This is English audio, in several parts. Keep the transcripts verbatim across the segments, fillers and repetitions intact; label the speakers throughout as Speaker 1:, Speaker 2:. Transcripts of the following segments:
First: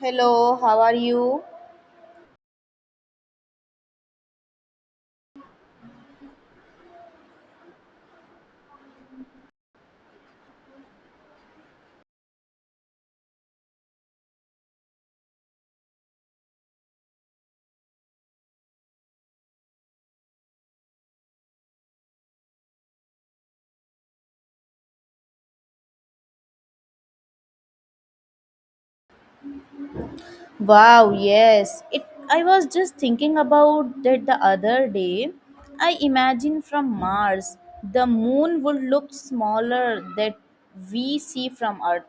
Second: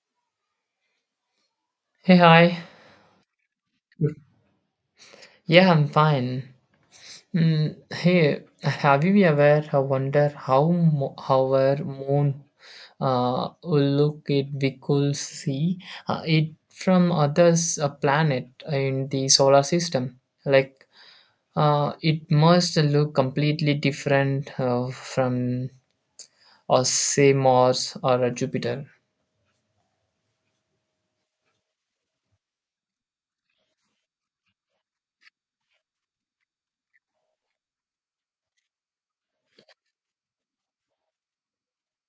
Speaker 1: Hello, how are you?
Speaker 2: Hey, hi. Yeah, I'm fine. Mm, hey, have you ever wondered how mo- how our moon uh, will look it we could see uh, it from others a planet in the solar system? Like, uh, it must look completely different uh, from, or say, Mars or uh, Jupiter.
Speaker 1: Wow, yes. It I was just thinking about that the other day. I imagine from Mars, the moon would look smaller that we see from Earth,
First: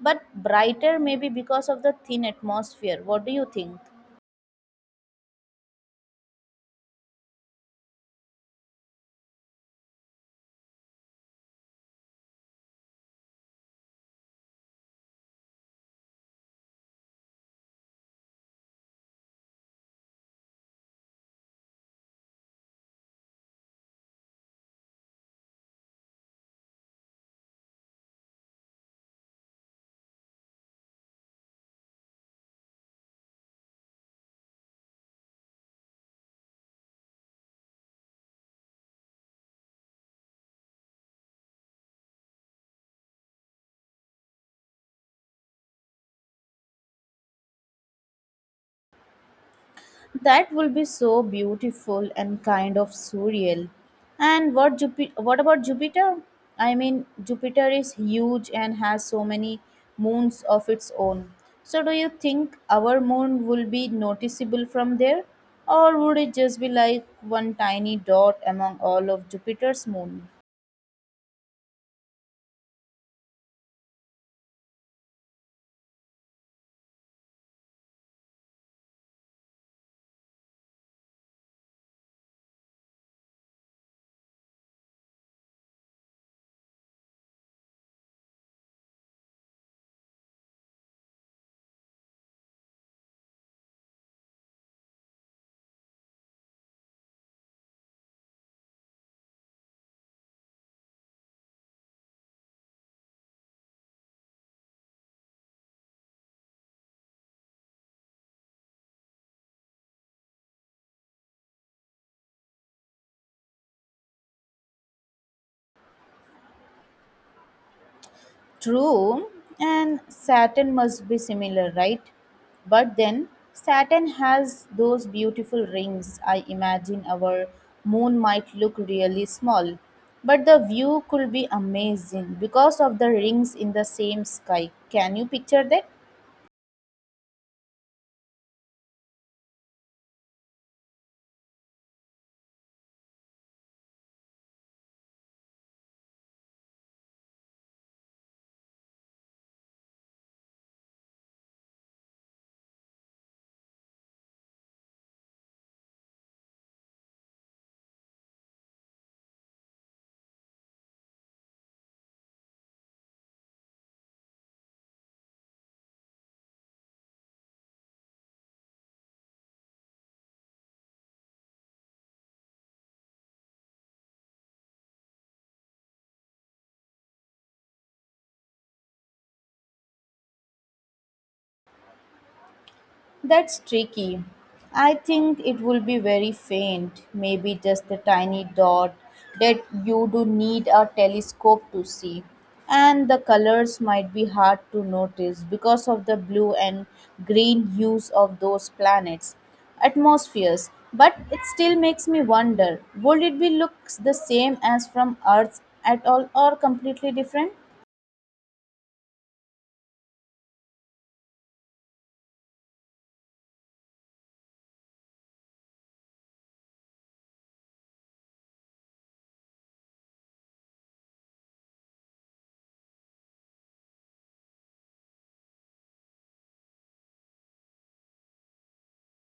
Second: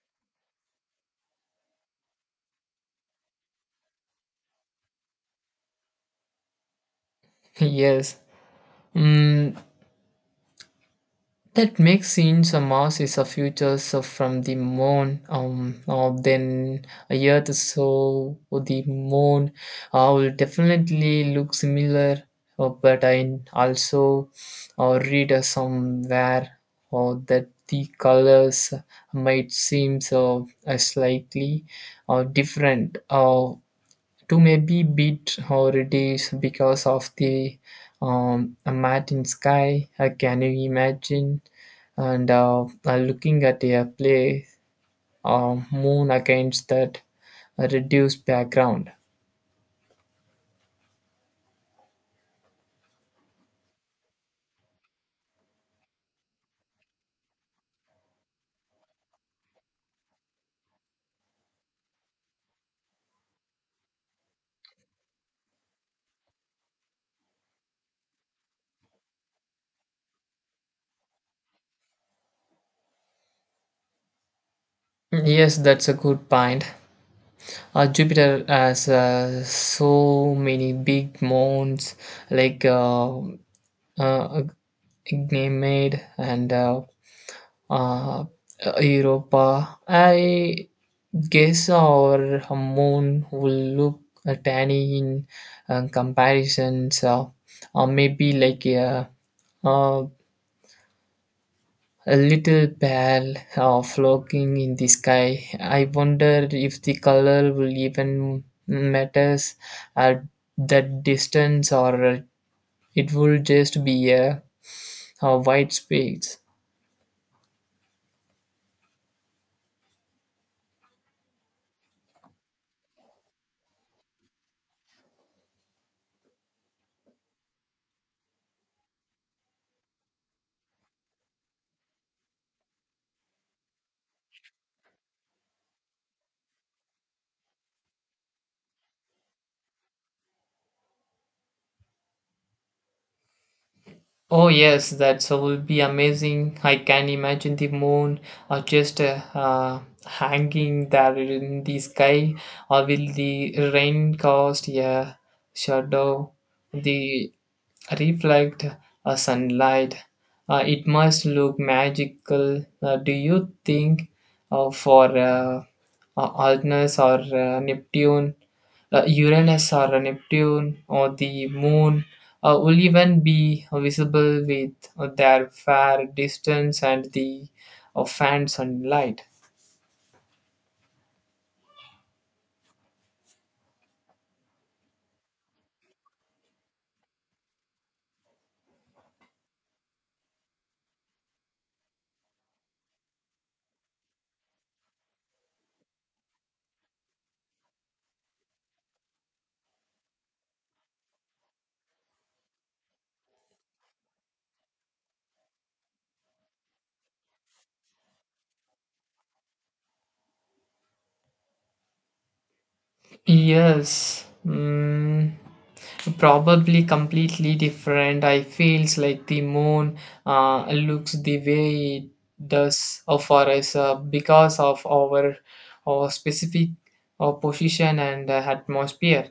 Speaker 1: but brighter maybe because of the thin atmosphere. What do you think?
Speaker 2: yes. Mm, That makes sense. A Mars is a future so from the moon. Um, uh, then a Earth, so the moon uh, will definitely look similar. Uh, but I also uh, read uh, somewhere uh, that the colors might seem so uh, slightly uh, different. Uh, to maybe beat or reduce because of the um, a mat in sky. Uh, can you imagine? And uh, uh, looking at a play, uh, moon against that reduced background.
Speaker 1: That will be so beautiful and kind of surreal. And what Jupi- what about Jupiter? I mean, Jupiter is huge and has so many moons of its own. So do you think our moon will be noticeable from there, or would it just be like one tiny dot among all of Jupiter's moon?
Speaker 2: Yes, that's a good point. Uh, Jupiter has uh, so many big moons like uh, uh, Ganymede and uh, uh, Europa. I Gesa or a moon will look uh, tiny in uh, comparisons, uh, or maybe like a, uh, a little ball uh, floating in the sky. I wonder if the color will even matters at that distance or it will just be a, a white space.
Speaker 1: True, and Saturn must be similar, right? But then Saturn has those beautiful rings. I imagine our moon might look really small, but the view could be amazing because of the rings in the same sky. Can you picture that?
Speaker 2: Oh yes, that will be amazing. I can imagine the moon or just uh, uh, hanging there in the sky, or will the rain cast a shadow, the reflect uh, sunlight. Uh, it must look magical. Uh, do you think uh, for uh, uh, Uranus or uh, Neptune, uh, Uranus or Neptune or the moon uh, will even be visible with uh, their fair distance and the uh, fan sunlight.
Speaker 1: That's tricky. I think it will be very faint, maybe just a tiny dot that you do need a telescope to see. And the colors might be hard to notice because of the blue and green hues of those planets' atmospheres. But it still makes me wonder, would it be looks the same as from Earth at all or completely different?
Speaker 2: Yes, mm, probably completely different. I feels like the moon uh, looks the way it does uh, for us uh, because of our, our specific uh, position and uh, atmosphere.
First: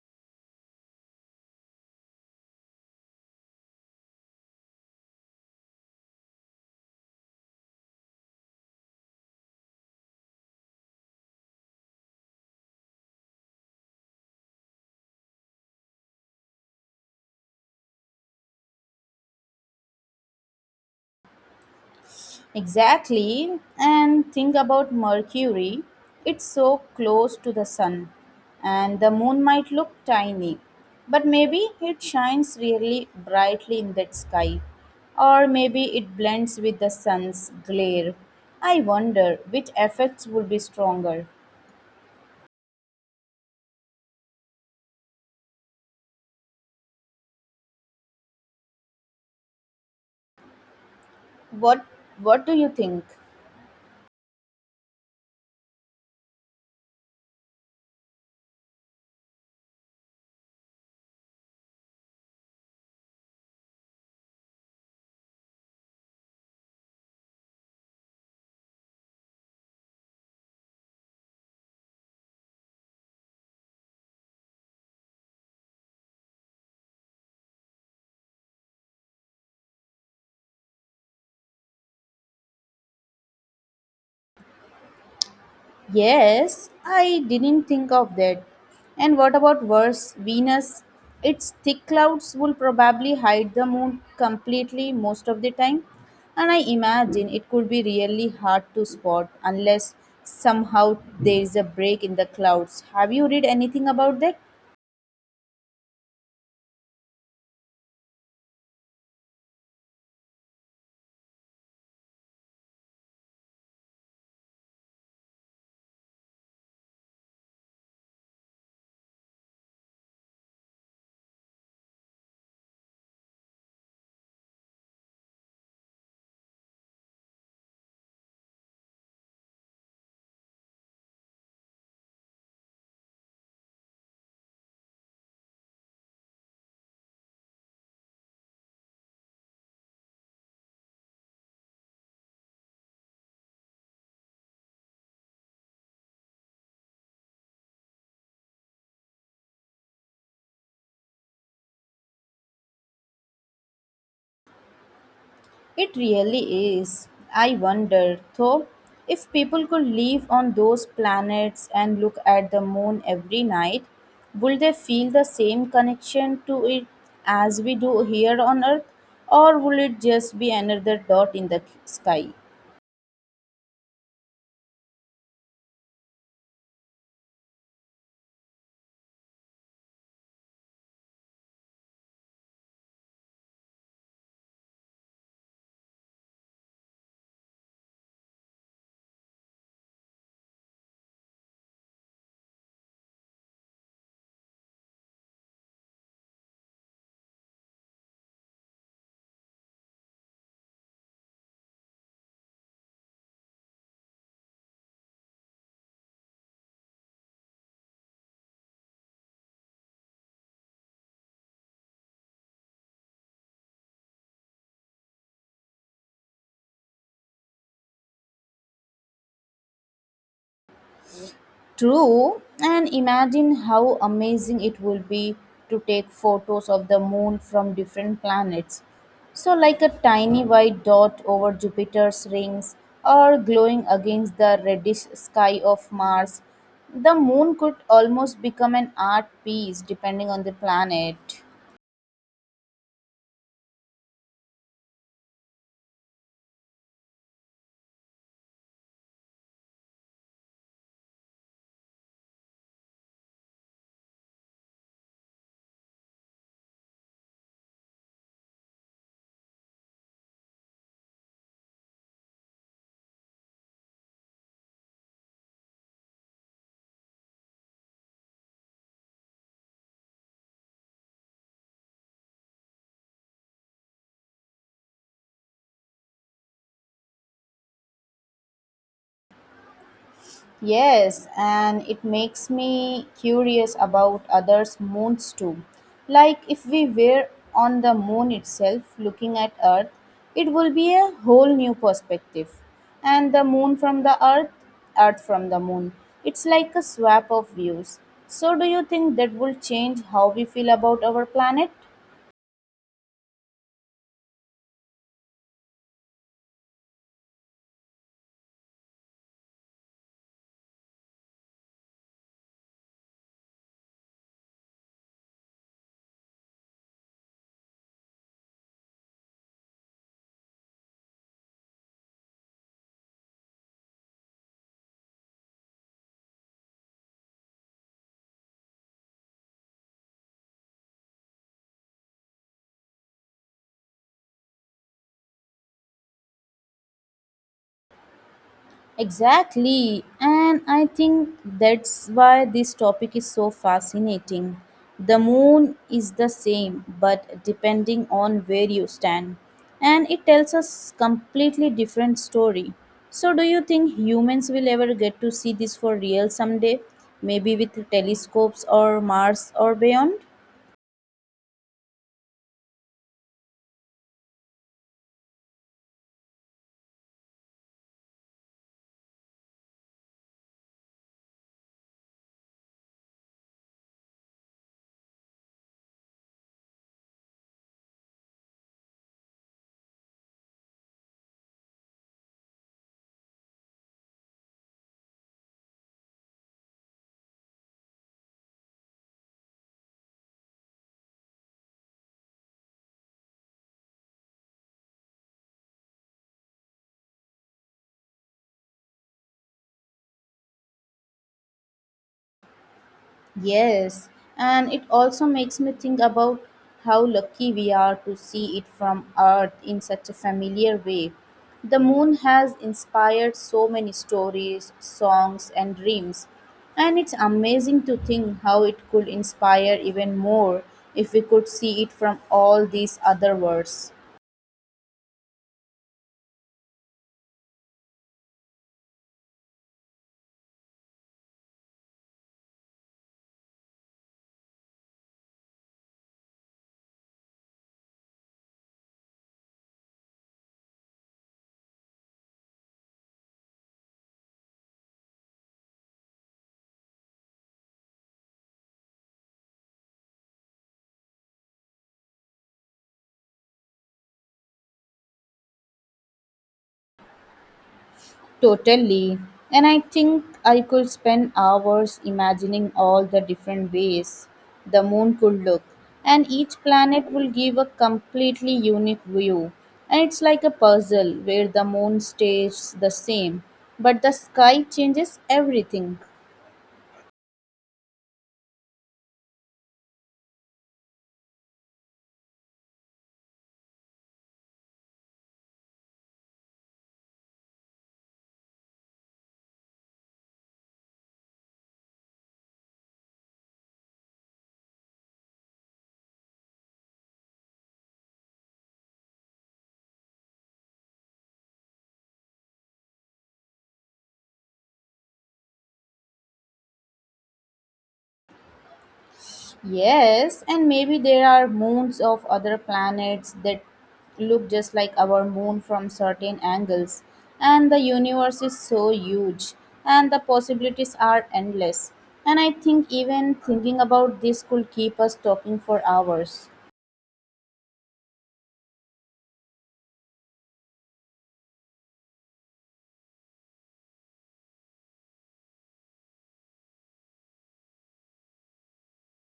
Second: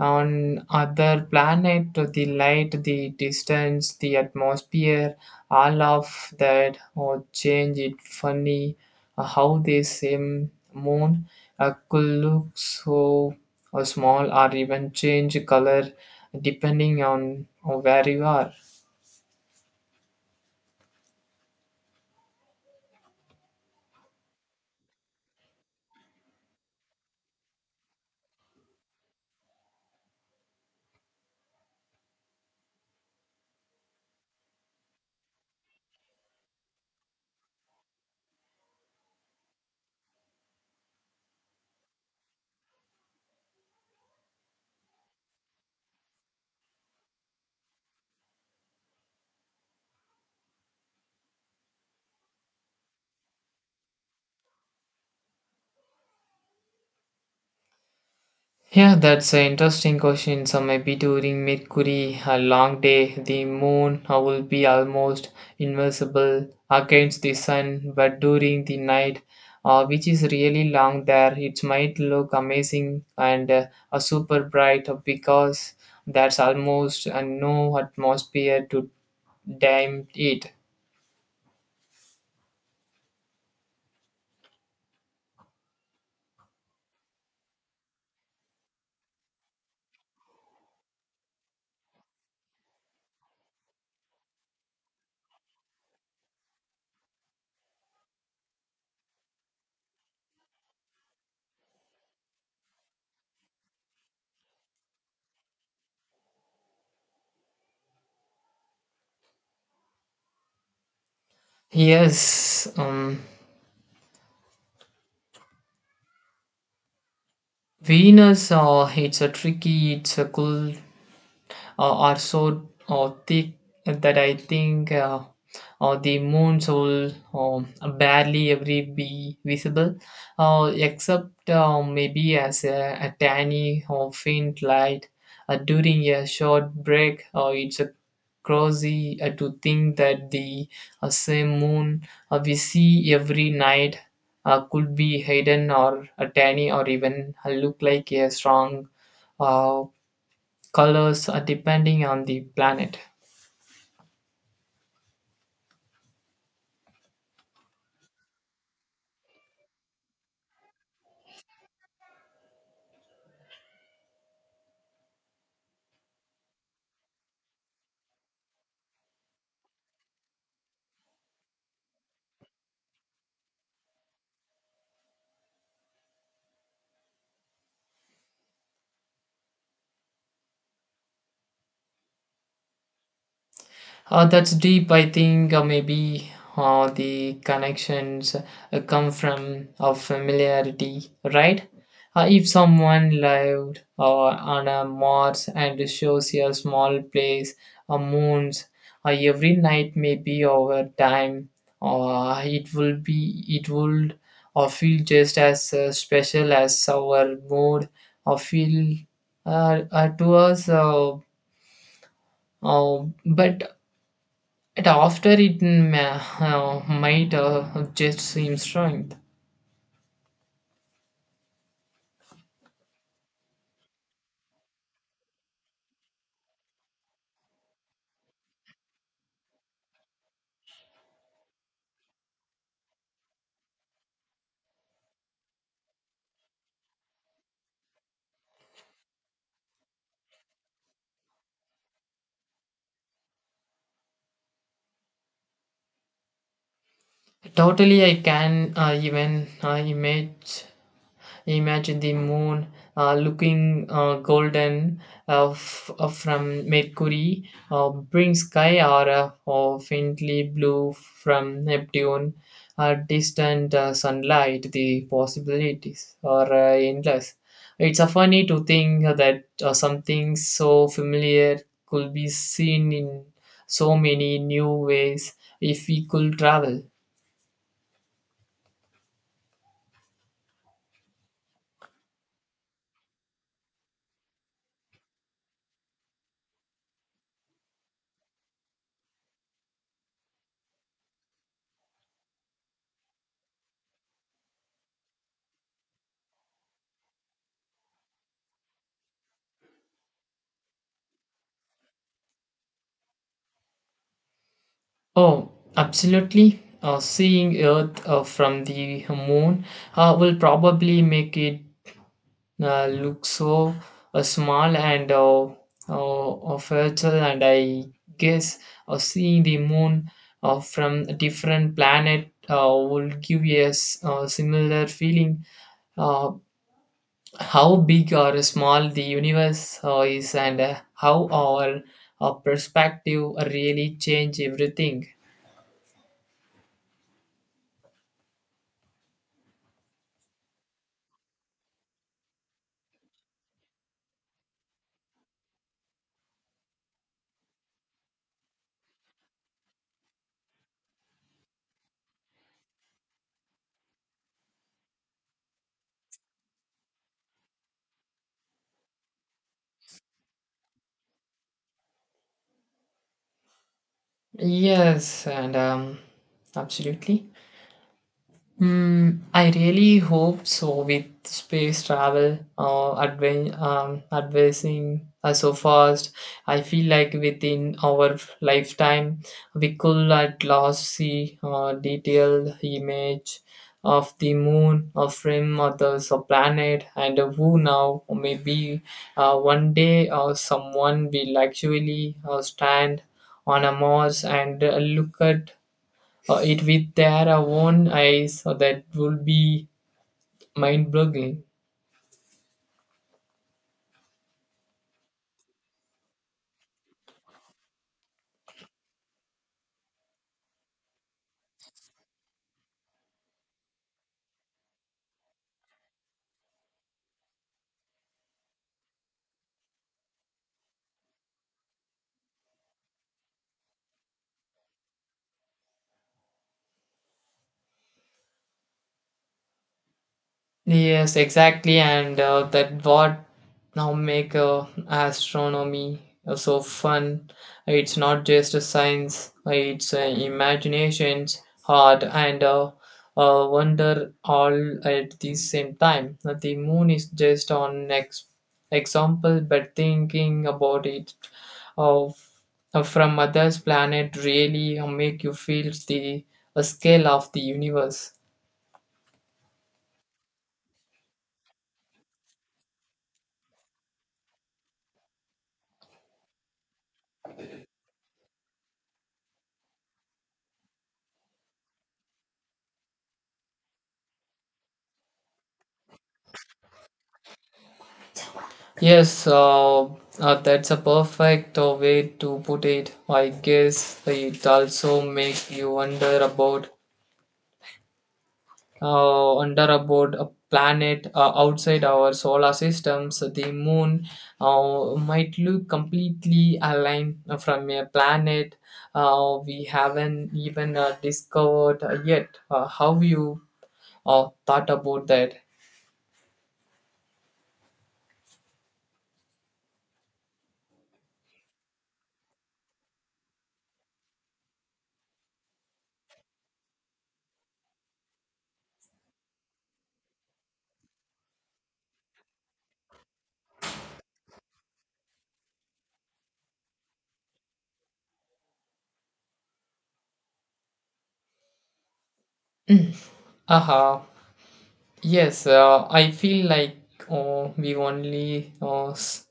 Speaker 2: On other planet, the light, the distance, the atmosphere, all of that or change it funny uh, how the same moon uh, could look so uh, small or even change color depending on where you are.
Speaker 1: Exactly. And think about Mercury. It's so close to the sun, and the moon might look tiny, but maybe it shines really brightly in that sky, or maybe it blends with the sun's glare. I wonder which effects would be stronger. What what do you think?
Speaker 2: Yeah, that's an interesting question. So maybe during Mercury, a long day, the moon uh, will be almost invisible against the sun, but during the night, uh, which is really long there, it might look amazing and uh, uh, super bright because there's almost uh, no atmosphere to dim it.
Speaker 1: Yes, I didn't think of that. And what about worse, Venus? Its thick clouds will probably hide the moon completely most of the time. And I imagine it could be really hard to spot unless somehow there is a break in the clouds. Have you read anything about that?
Speaker 2: Yes, um, Venus, uh, it's a tricky, it's a cool uh, are so uh, thick that I think uh, uh, the moon's will um, barely ever be visible, uh, except uh, maybe as a, a tiny or faint light uh, during a short break. Uh, it's a crazy uh, to think that the uh, same moon uh, we see every night uh, could be hidden or a tiny or even uh, look like a strong uh, colors uh, depending on the planet.
Speaker 1: It really is. I wonder, though, if people could live on those planets and look at the moon every night, would they feel the same connection to it as we do here on Earth, or will it just be another dot in the sky?
Speaker 2: Uh, that's deep, I think. Uh, maybe uh, the connections uh, come from uh, familiarity, right? Uh, if someone lived uh, on a Mars and shows a small place, a moons, uh, every night, maybe over time, uh, it will be, it would uh, feel just as uh, special as our mood or feel uh, uh, to us. Uh, Uh, but at after it ma- uh, might uh, just seem strange.
Speaker 1: True, and imagine how amazing it would be to take photos of the moon from different planets. So, like a tiny white dot over Jupiter's rings or glowing against the reddish sky of Mars, the moon could almost become an art piece depending on the planet.
Speaker 2: Totally, I can uh, even uh, image Imagine the moon uh, looking uh, golden uh, f- uh, from Mercury, uh, brings sky aura or faintly blue from Neptune, uh, distant uh, sunlight. The possibilities are uh, endless. It's uh, funny to think that uh, something so familiar could be seen in so many new ways if we could travel.
Speaker 1: Yes, and it makes me curious about others' moons too. Like if we were on the moon itself looking at Earth, it will be a whole new perspective. And the moon from the Earth, Earth from the moon. It's like a swap of views. So, do you think that will change how we feel about our planet?
Speaker 2: Oh, absolutely. Uh, seeing Earth uh, from the moon uh, will probably make it uh, look so uh, small and uh, uh, fragile. And I guess uh, seeing the moon uh, from a different planet uh, will give us a s- uh, similar feeling. Uh, how big or small the universe uh, is, and uh, how our uh, perspective really change everything.
Speaker 1: Exactly, and I think that's why this topic is so fascinating. The moon is the same, but depending on where you stand, and it tells us completely different story. So, do you think humans will ever get to see this for real someday? Maybe with telescopes or Mars or beyond?
Speaker 2: Yes, and um, absolutely. Hmm. I really hope so. With space travel uh, adven- um, advancing uh, so fast, I feel like within our lifetime, we could at last see uh, detailed image of the moon, or from others, a planet, and uh, who now? Or Maybe uh, one day uh, someone will actually uh, stand on a Mars and uh, look at uh, it with their own eyes so that would be mind-boggling.
Speaker 1: Yes, and it also makes me think about how lucky we are to see it from Earth in such a familiar way. The moon has inspired so many stories, songs, and dreams, and it's amazing to think how it could inspire even more if we could see it from all these other worlds.
Speaker 2: Yes, exactly, and uh, that what now make uh, astronomy uh, so fun. It's not just a science; uh, it's uh, imagination, heart, and uh, uh, wonder all at the same time. Uh, The moon is just an ex- example, but thinking about it of uh, from others' planet really uh, make you feel the uh, scale of the universe.
Speaker 1: Totally. And I think I could spend hours imagining all the different ways the moon could look. And each planet will give a completely unique view. And it's like a puzzle where the moon stays the same, but the sky changes everything.
Speaker 2: Yes, uh, uh, that's a perfect uh, way to put it. I guess it also makes you wonder about uh, wonder about a planet uh, outside our solar systems. The moon uh, might look completely aligned from a planet uh, we haven't even uh, discovered yet. Uh, how you uh, thought about that?
Speaker 1: Yes, and maybe there are moons of other planets that look just like our moon from certain angles. And the universe is so huge, and the possibilities are endless. And I think even thinking about this could keep us talking for hours.
Speaker 2: Aha. Yes, uh, I feel like uh, we've only uh, s-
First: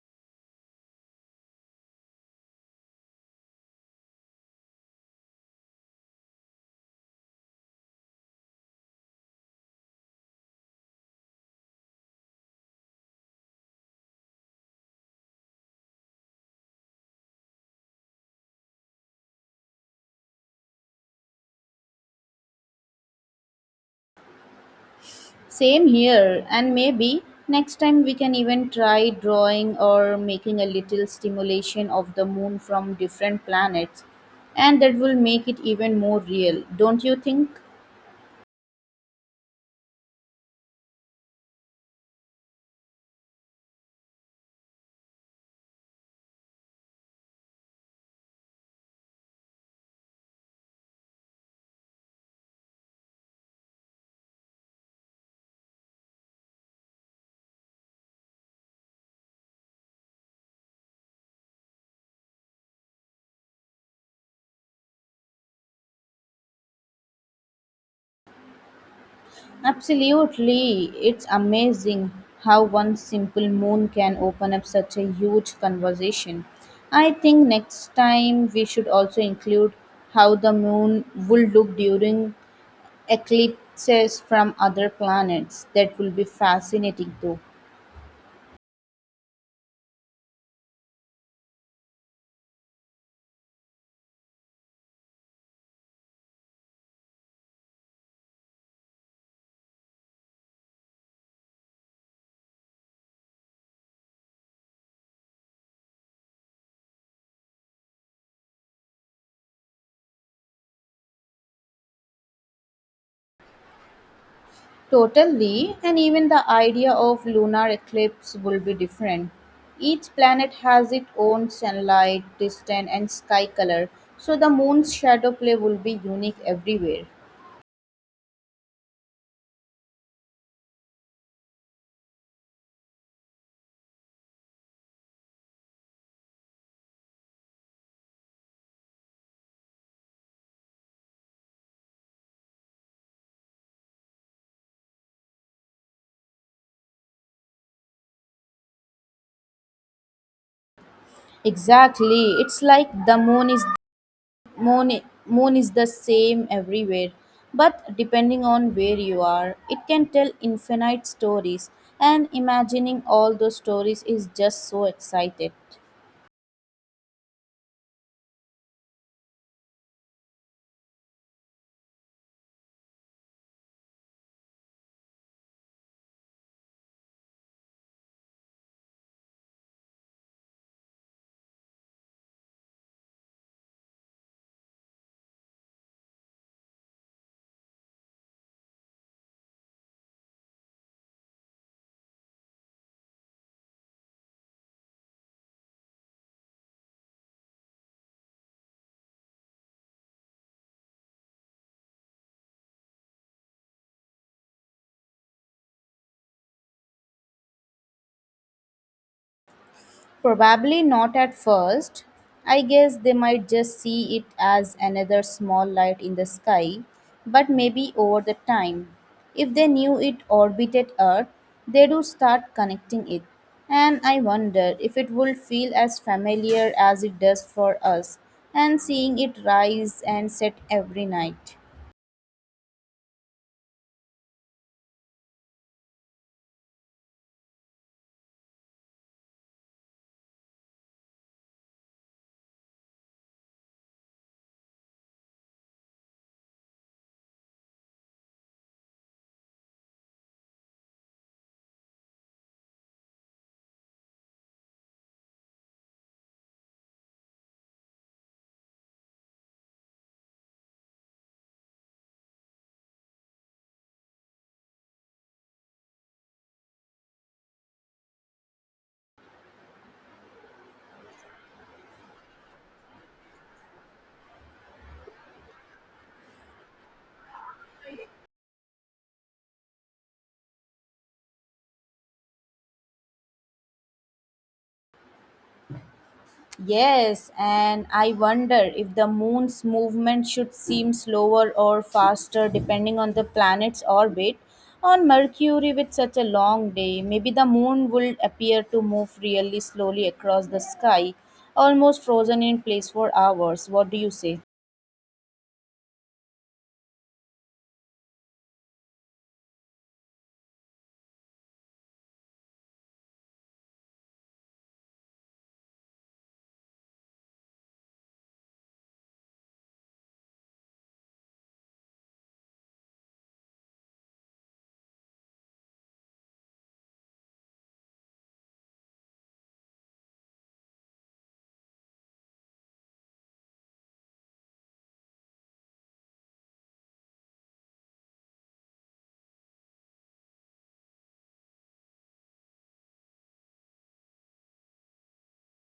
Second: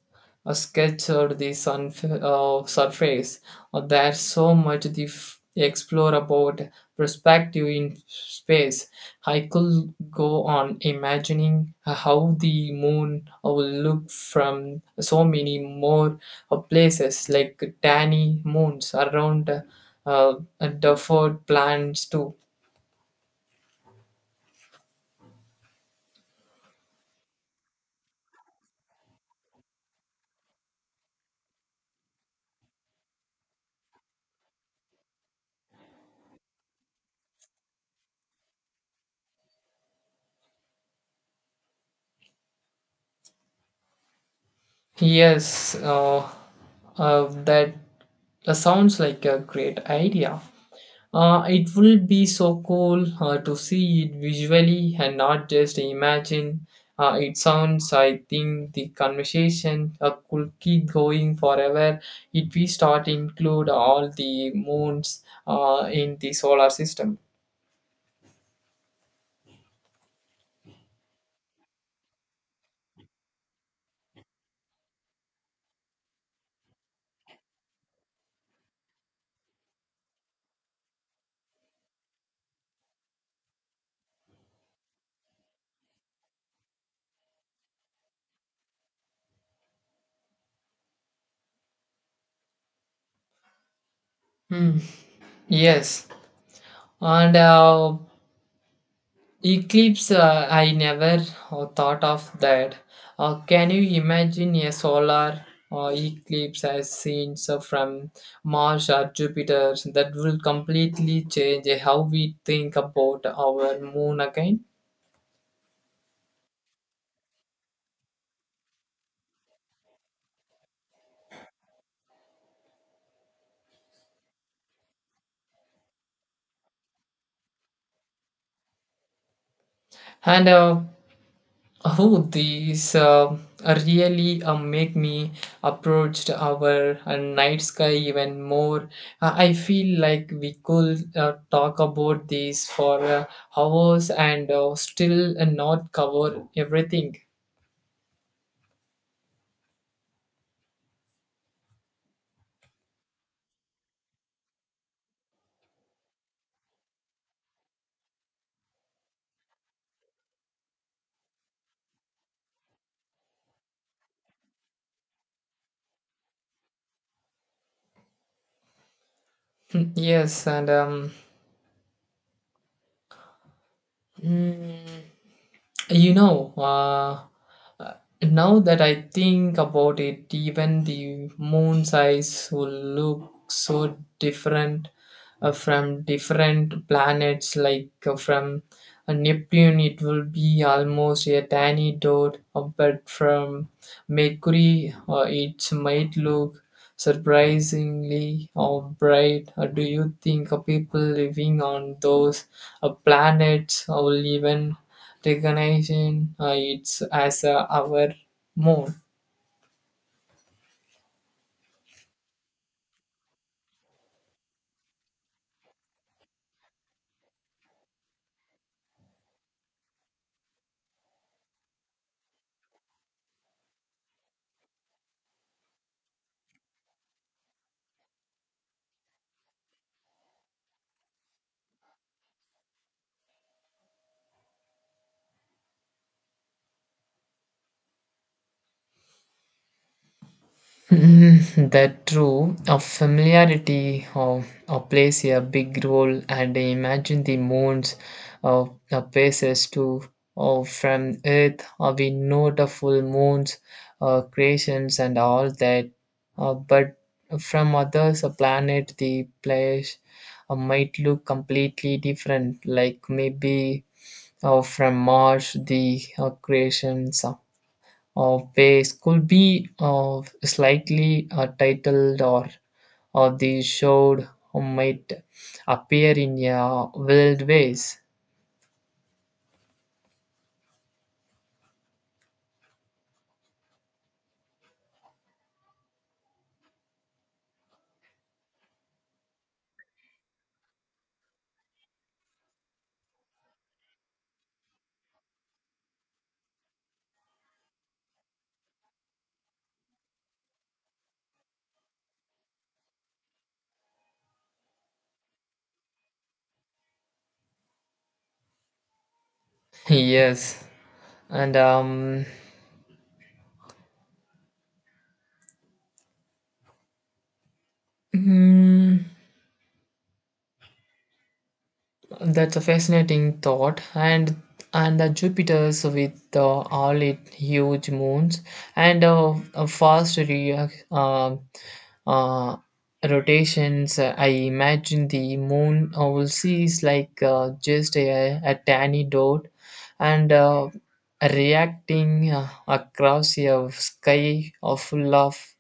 Speaker 2: uh, sketched the sunf uh, surface. Uh, there's so much to f- explore about perspective in space. I could go on imagining how the moon uh, will look from so many more uh, places, like tiny moons around uh, uh, Duffer plants too.
Speaker 1: Same here, and maybe next time we can even try drawing or making a little stimulation of the moon from different planets, and that will make it even more real, don't you think?
Speaker 2: Yes, uh, uh, that uh, sounds like a great idea. Uh, it will be so cool uh, to see it visually and not just imagine. Uh, it sounds, I think, the conversation uh, could keep going forever if we start include all the moons uh, in the solar system.
Speaker 1: Absolutely. It's amazing how one simple moon can open up such a huge conversation. I think next time we should also include how the moon will look during eclipses from other planets. That will be fascinating too.
Speaker 2: Hmm. Yes, and uh, Eclipse, uh, I never uh, thought of that. Uh, can you imagine a solar uh, eclipse as seen so from Mars or Jupiter that will completely change how we think about our moon again?
Speaker 1: Totally, and even the idea of lunar eclipse will be different. Each planet has its own sunlight, distance, and sky color, so the moon's shadow play will be unique everywhere.
Speaker 2: And uh, Oh, these uh, really uh, make me approach our uh, night sky even more. Uh, I feel like we could uh, talk about these for uh, hours and uh, still uh, not cover everything.
Speaker 1: Exactly, it's like the moon is moon moon is the same everywhere, but depending on where you are, it can tell infinite stories, and imagining all those stories is just so excited.
Speaker 2: yes, and um, mm, You know, uh, uh, now that I think about it, even the moon size will look so different uh, from different planets. Like uh, from uh, Neptune, it will be almost a tiny dot, uh, but from Mercury, uh, it might look surprisingly uh, bright. Uh, do you think uh, people living on those uh, planets will even recognizing uh, it as uh, our moon.
Speaker 1: Probably not at first. I guess they might just see it as another small light in the sky, but maybe over the time. If they knew it orbited Earth, they do start connecting it. And I wonder if it would feel as familiar as it does for us and seeing it rise and set every night.
Speaker 2: Mm, that true of familiarity of, of plays a big role and I imagine the moons of the places too of from earth uh, we know the full moons uh, creations and all that uh, but from others a planet the place uh, might look completely different like maybe uh, from Mars, the uh, creations of ways could be uh, slightly uh, titled or, or the show might appear in uh, wild ways.
Speaker 1: Yes, and I wonder if the moon's movement should seem slower or faster depending on the planet's orbit. On Mercury, with such a long day, maybe the moon would appear to move really slowly across the sky, almost frozen in place for hours. What do you say?
Speaker 2: yes, and um, mm, That's a fascinating thought, and and the Jupiter's with uh, all its huge moons and uh, a fast re- uh, uh, rotations. uh, I imagine the moon uh, will sees like uh, just a, a tiny dot, and uh, reacting uh, across a sky uh, full of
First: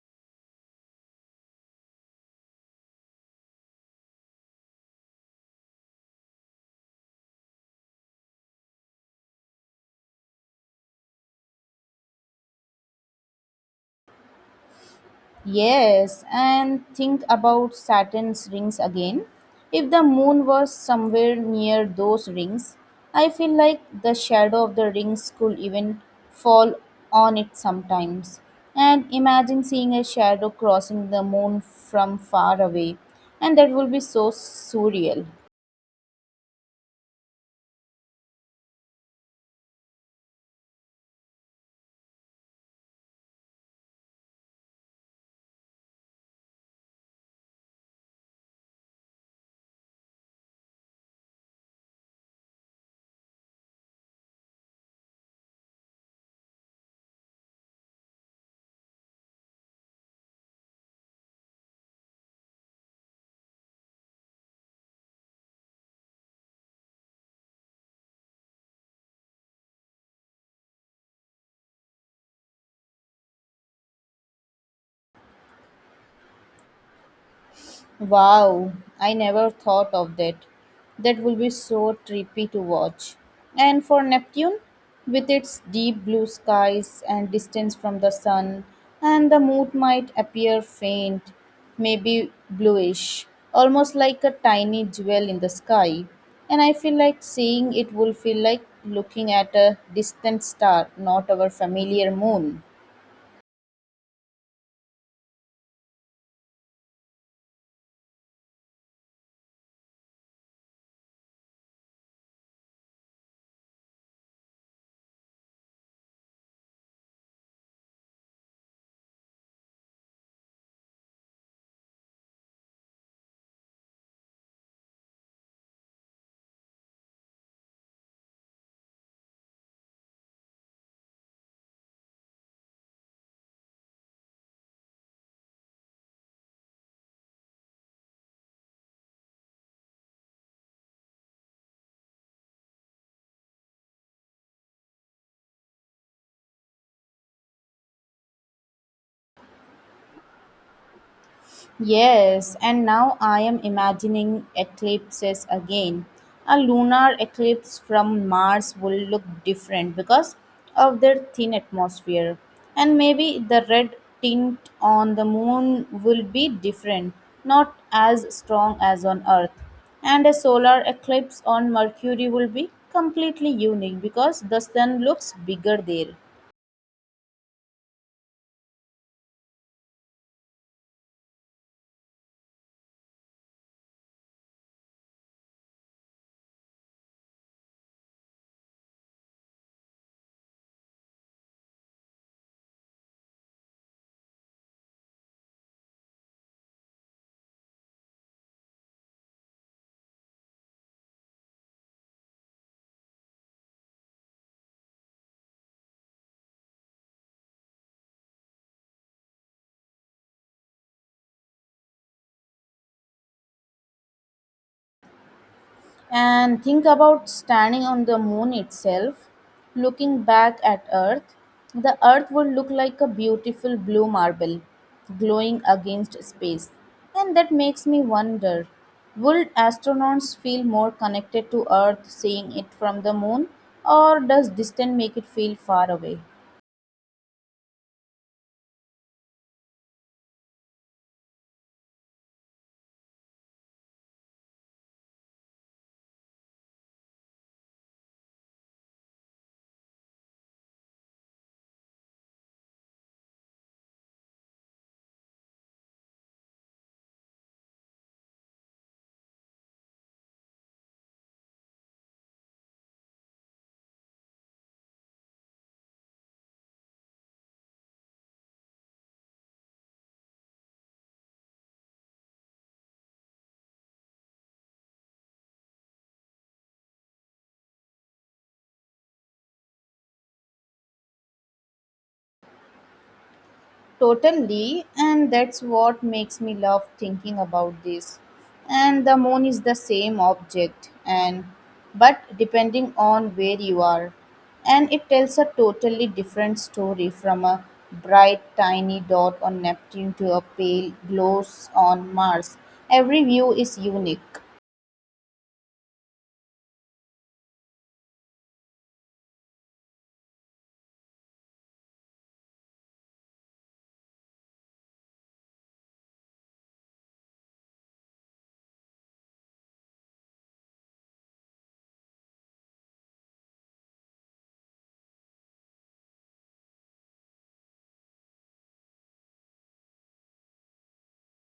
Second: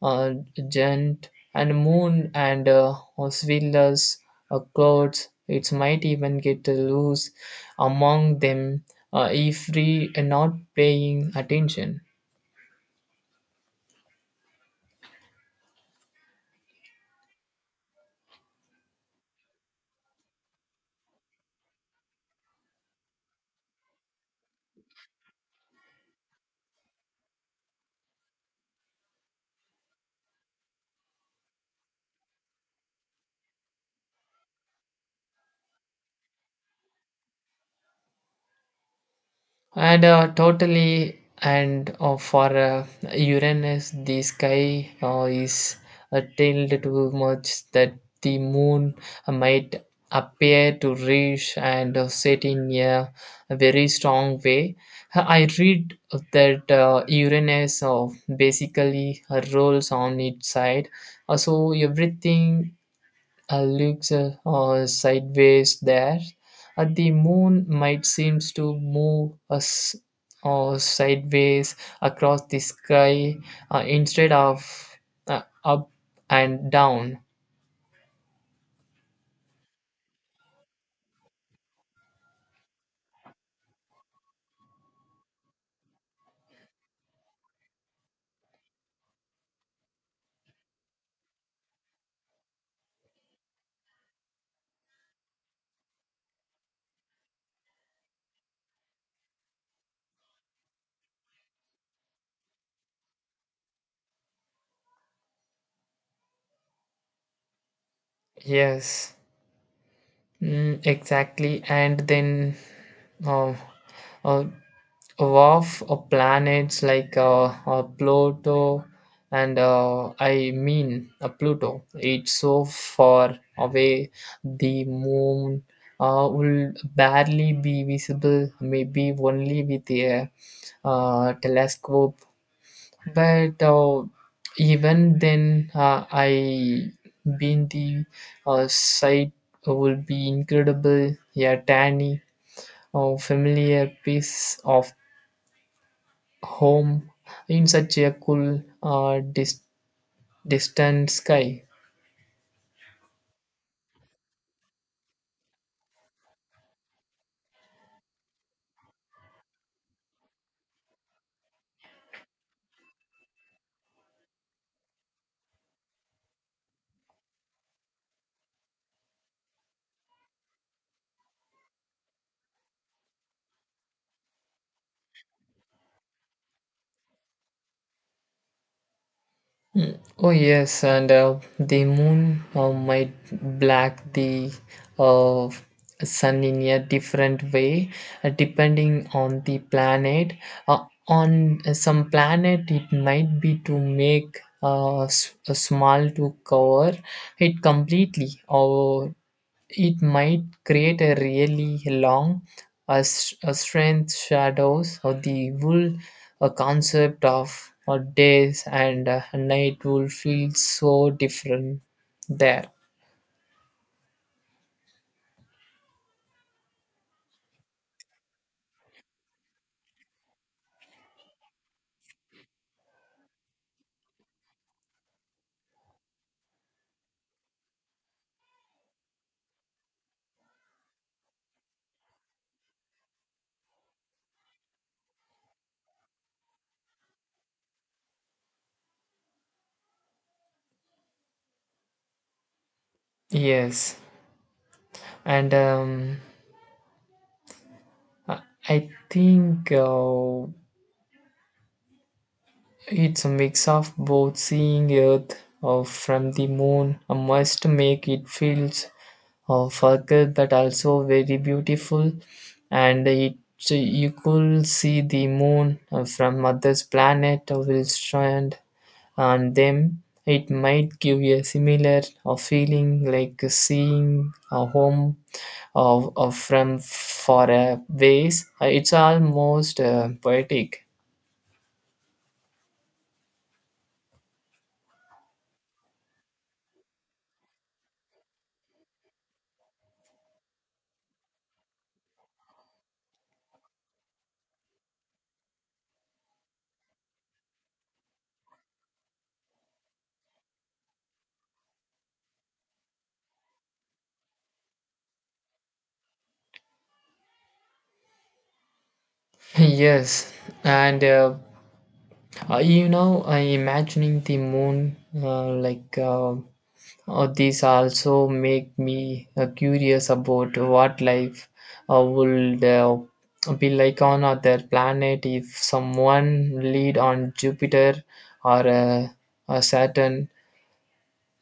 Speaker 2: uh, giant and moon and uh, swindlers uh, clouds. It might even get loose among them uh, if we are not paying attention.
Speaker 1: Yes, and think about Saturn's rings again. If the moon was somewhere near those rings, I feel like the shadow of the rings could even fall on it sometimes. And imagine seeing a shadow crossing the moon from far away, and that will be so surreal.
Speaker 2: And uh, Totally, and uh, for uh, Uranus, the sky uh, is uh, tilted too much that the moon uh, might appear to reach and uh, set in a very strong way. I read that uh, Uranus uh, basically uh, rolls on its side, uh, so everything uh, looks uh, uh, sideways there. Uh, the moon might seems to move us uh, sideways across the sky uh, instead of uh, up and down.
Speaker 1: Wow, I never thought of that. That will be so trippy to watch. And for Neptune, with its deep blue skies and distance from the sun, and the moon might appear faint, maybe bluish, almost like a tiny jewel in the sky. And I feel like seeing it will feel like looking at a distant star, not our familiar moon.
Speaker 2: Yes, mm, exactly. And then uh, uh, Of uh, planets like uh, uh, Pluto, and uh, I mean uh, Pluto, it's so far away. The moon uh, will barely be visible, maybe only with a uh, telescope. But uh, even then, uh, I been the uh, sight will be incredible. A tiny, uh, familiar piece of home in such a cool, uh, dis- distant sky.
Speaker 1: Yes, and now I am imagining eclipses again. A lunar eclipse from Mars will look different because of their thin atmosphere. And maybe the red tint on the moon will be different, not as strong as on Earth. And a solar eclipse on Mercury will be completely unique because the sun looks bigger there.
Speaker 2: Oh yes, and uh, the moon uh, might black the uh, sun in a different way, uh, depending on the planet. Uh, on some planet, it might be to make uh, s- a small to cover it completely, or It might create a really long, a, s- a strength shadows or the whole a concept of uh, days and uh, night will feel so different there.
Speaker 1: And think about standing on the moon itself, looking back at Earth. The Earth would look like a beautiful blue marble glowing against space. And that makes me wonder, would astronauts feel more connected to Earth seeing it from the moon, or does distance make it feel far away?
Speaker 2: Yes, and um, I I think uh, it's a mix of both seeing Earth uh, from the moon uh, must make it feels of Urkel that also very beautiful and it so you could see the moon uh, from others planet uh, will strand on them it might give you a similar uh, feeling like seeing a home of, of from far uh, ways. Uh, it's almost uh, poetic.
Speaker 1: Totally, and that's what makes me love thinking about this. And the moon is the same object, and but depending on where you are, and it tells a totally different story from a bright tiny dot on Neptune to a pale glow on Mars. Every view is unique.
Speaker 2: yes and uh, uh, you know uh, imagining the moon uh, like uh, Uh, these also make me uh, curious about what life uh, would uh, be like on other planet if someone lived on Jupiter or uh, uh, Saturn.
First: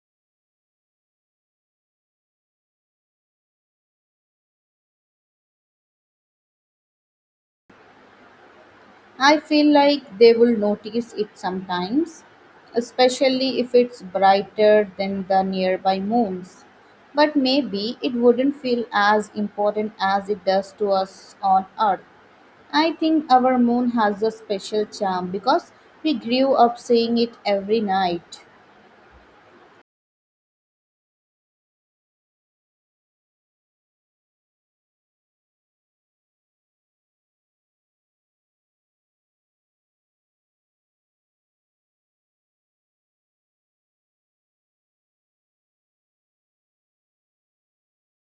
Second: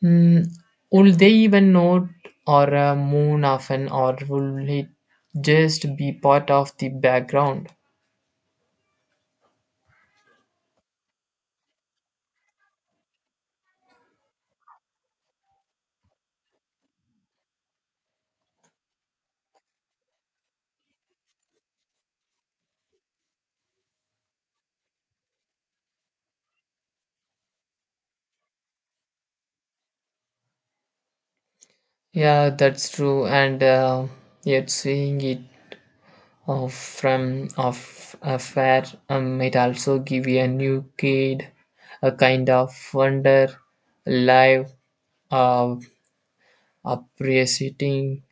Speaker 2: Mm, would they even know or a moon often or will it just be part of the background?
Speaker 1: I feel like they will notice it sometimes, especially if it's brighter than the nearby moons. But maybe it wouldn't feel as important as it does to us on Earth. I think our moon has a special charm because we grew up seeing it every night.
Speaker 2: Yeah, that's true. And uh, yet seeing it uh, from of a fair um, might also give you a new kid a kind of wonder live uh, appreciating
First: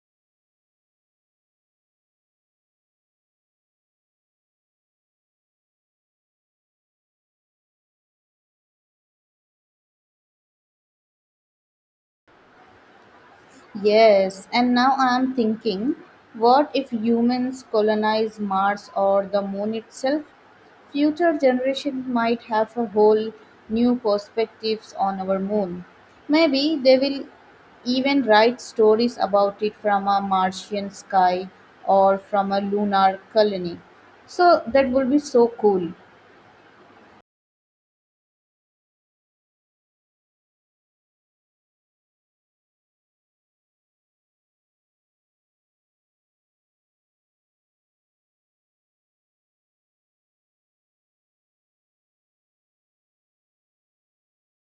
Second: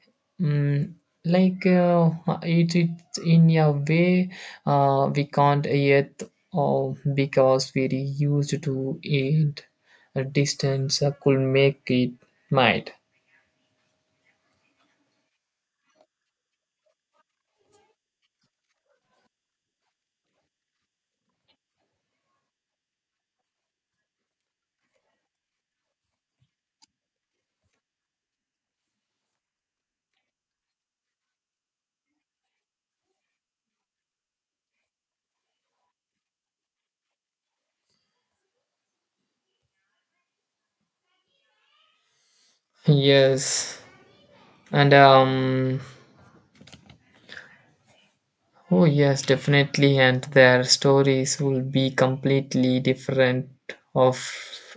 Speaker 2: mm, like uh, it, it in a way uh, we can't yet uh, because we're used to it a distance uh, could make it might.
Speaker 1: Yes, and now I'm thinking, what if humans colonize Mars or the moon itself? Future generations might have a whole new perspectives on our moon. Maybe they will even write stories about it from a Martian sky or from a lunar colony. So that would be so cool.
Speaker 2: Yes and um Oh, yes, definitely, and their stories will be completely different of,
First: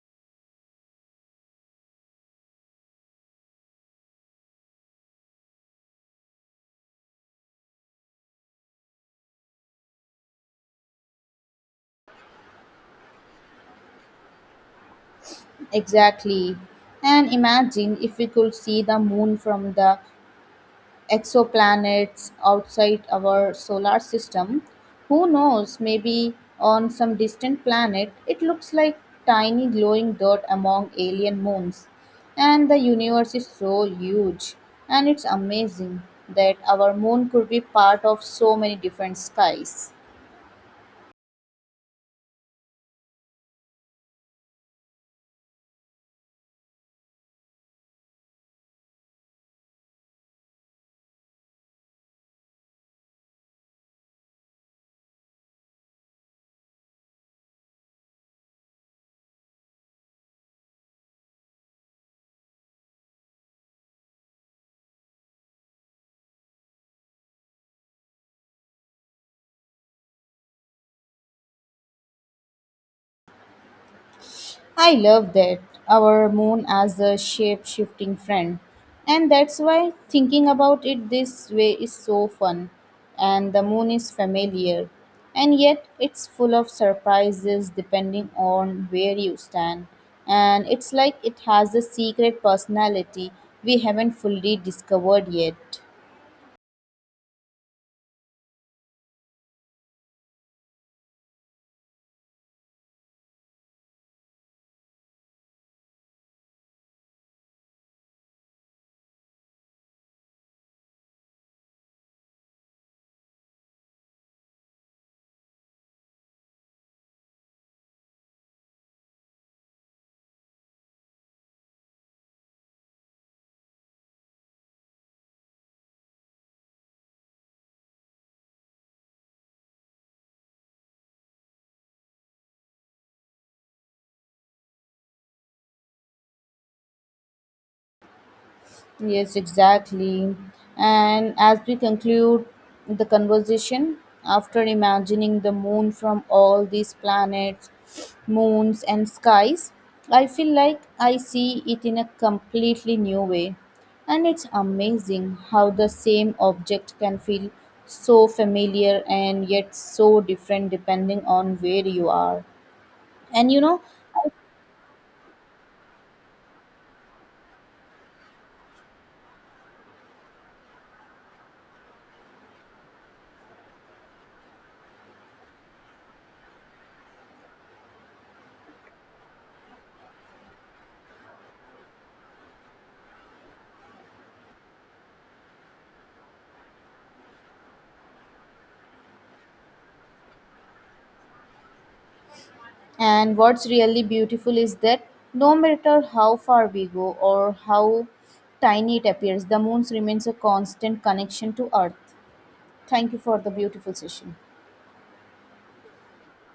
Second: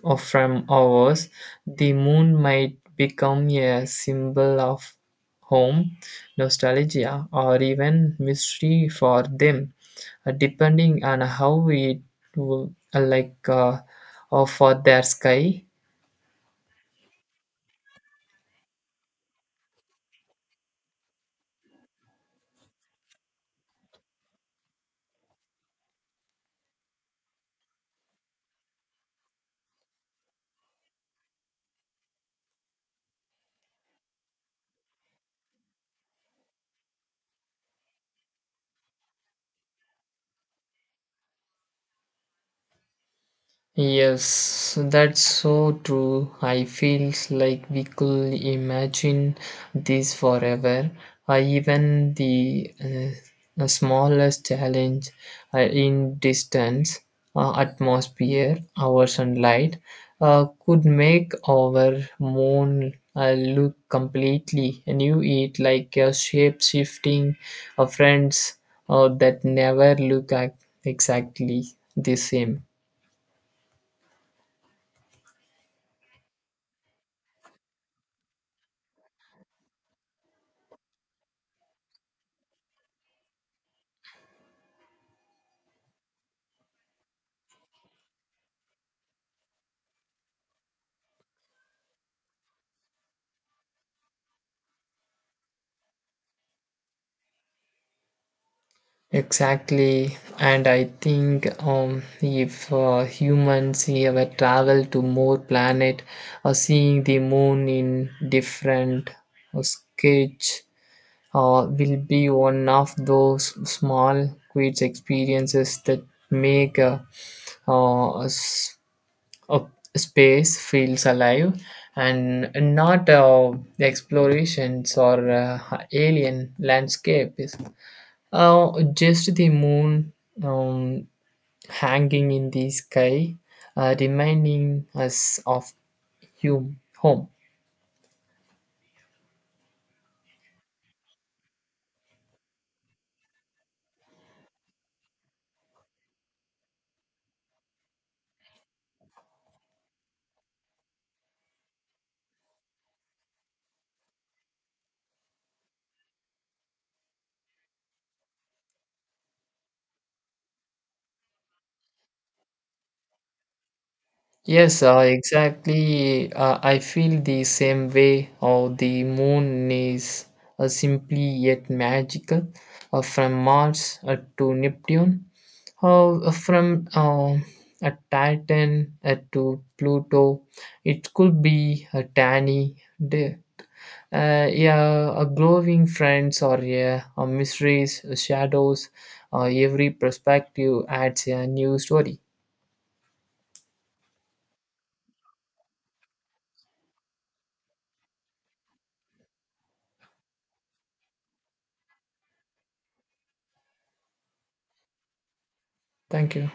Speaker 2: of from ours. The moon might become a symbol of home, nostalgia, or even mystery for them, uh, depending on how it will, uh, like uh, or for their sky.
Speaker 1: Exactly. And imagine if we could see the moon from the exoplanets outside our solar system. Who knows, maybe on some distant planet it looks like tiny glowing dot among alien moons. And the universe is so huge, and it's amazing that our moon could be part of so many different skies.
Speaker 2: Yes, that's so true. I feel like we could imagine this forever. Uh, even the uh, the smallest challenge uh, in distance, uh, atmosphere, hours, and light uh, could make our moon uh, look completely new. It like a shape shifting uh, friends uh, that never look ac- exactly the same.
Speaker 1: I love that our moon as a shape shifting friend. And that's why thinking about it this way is so fun. And the moon is familiar. And yet it's full of surprises depending on where you stand. And it's like it has a secret personality we haven't fully discovered yet.
Speaker 2: Exactly, and I think um, if uh, humans ever travel to more planet or seeing the moon in different uh, sketch uh, will be one of those small quiet experiences that make uh, uh, s- uh, space feels alive and not uh, explorations or uh, alien landscapes. Uh, just the moon um, hanging in the sky, uh, reminding us of hum- home.
Speaker 1: Yes, exactly. And as we conclude the conversation, after imagining the moon from all these planets, moons, and skies, I feel like I see it in a completely new way. And it's amazing how the same object can feel so familiar and yet so different depending on where you are. And you know, I.
Speaker 2: Yes, uh, exactly. Uh, I feel the same way. How the moon is uh, simply yet magical. Uh, from Mars uh, to Neptune, how uh, from uh, a Titan uh, to Pluto, it could be a tiny day. Uh, yeah, a glowing friends or yeah, a mysteries, shadows, uh, every perspective adds a new story.
Speaker 1: And what's really beautiful is that no matter how far we go or how tiny it appears, the moon remains a constant connection to Earth. Thank you for the beautiful session.
Speaker 2: Thank you.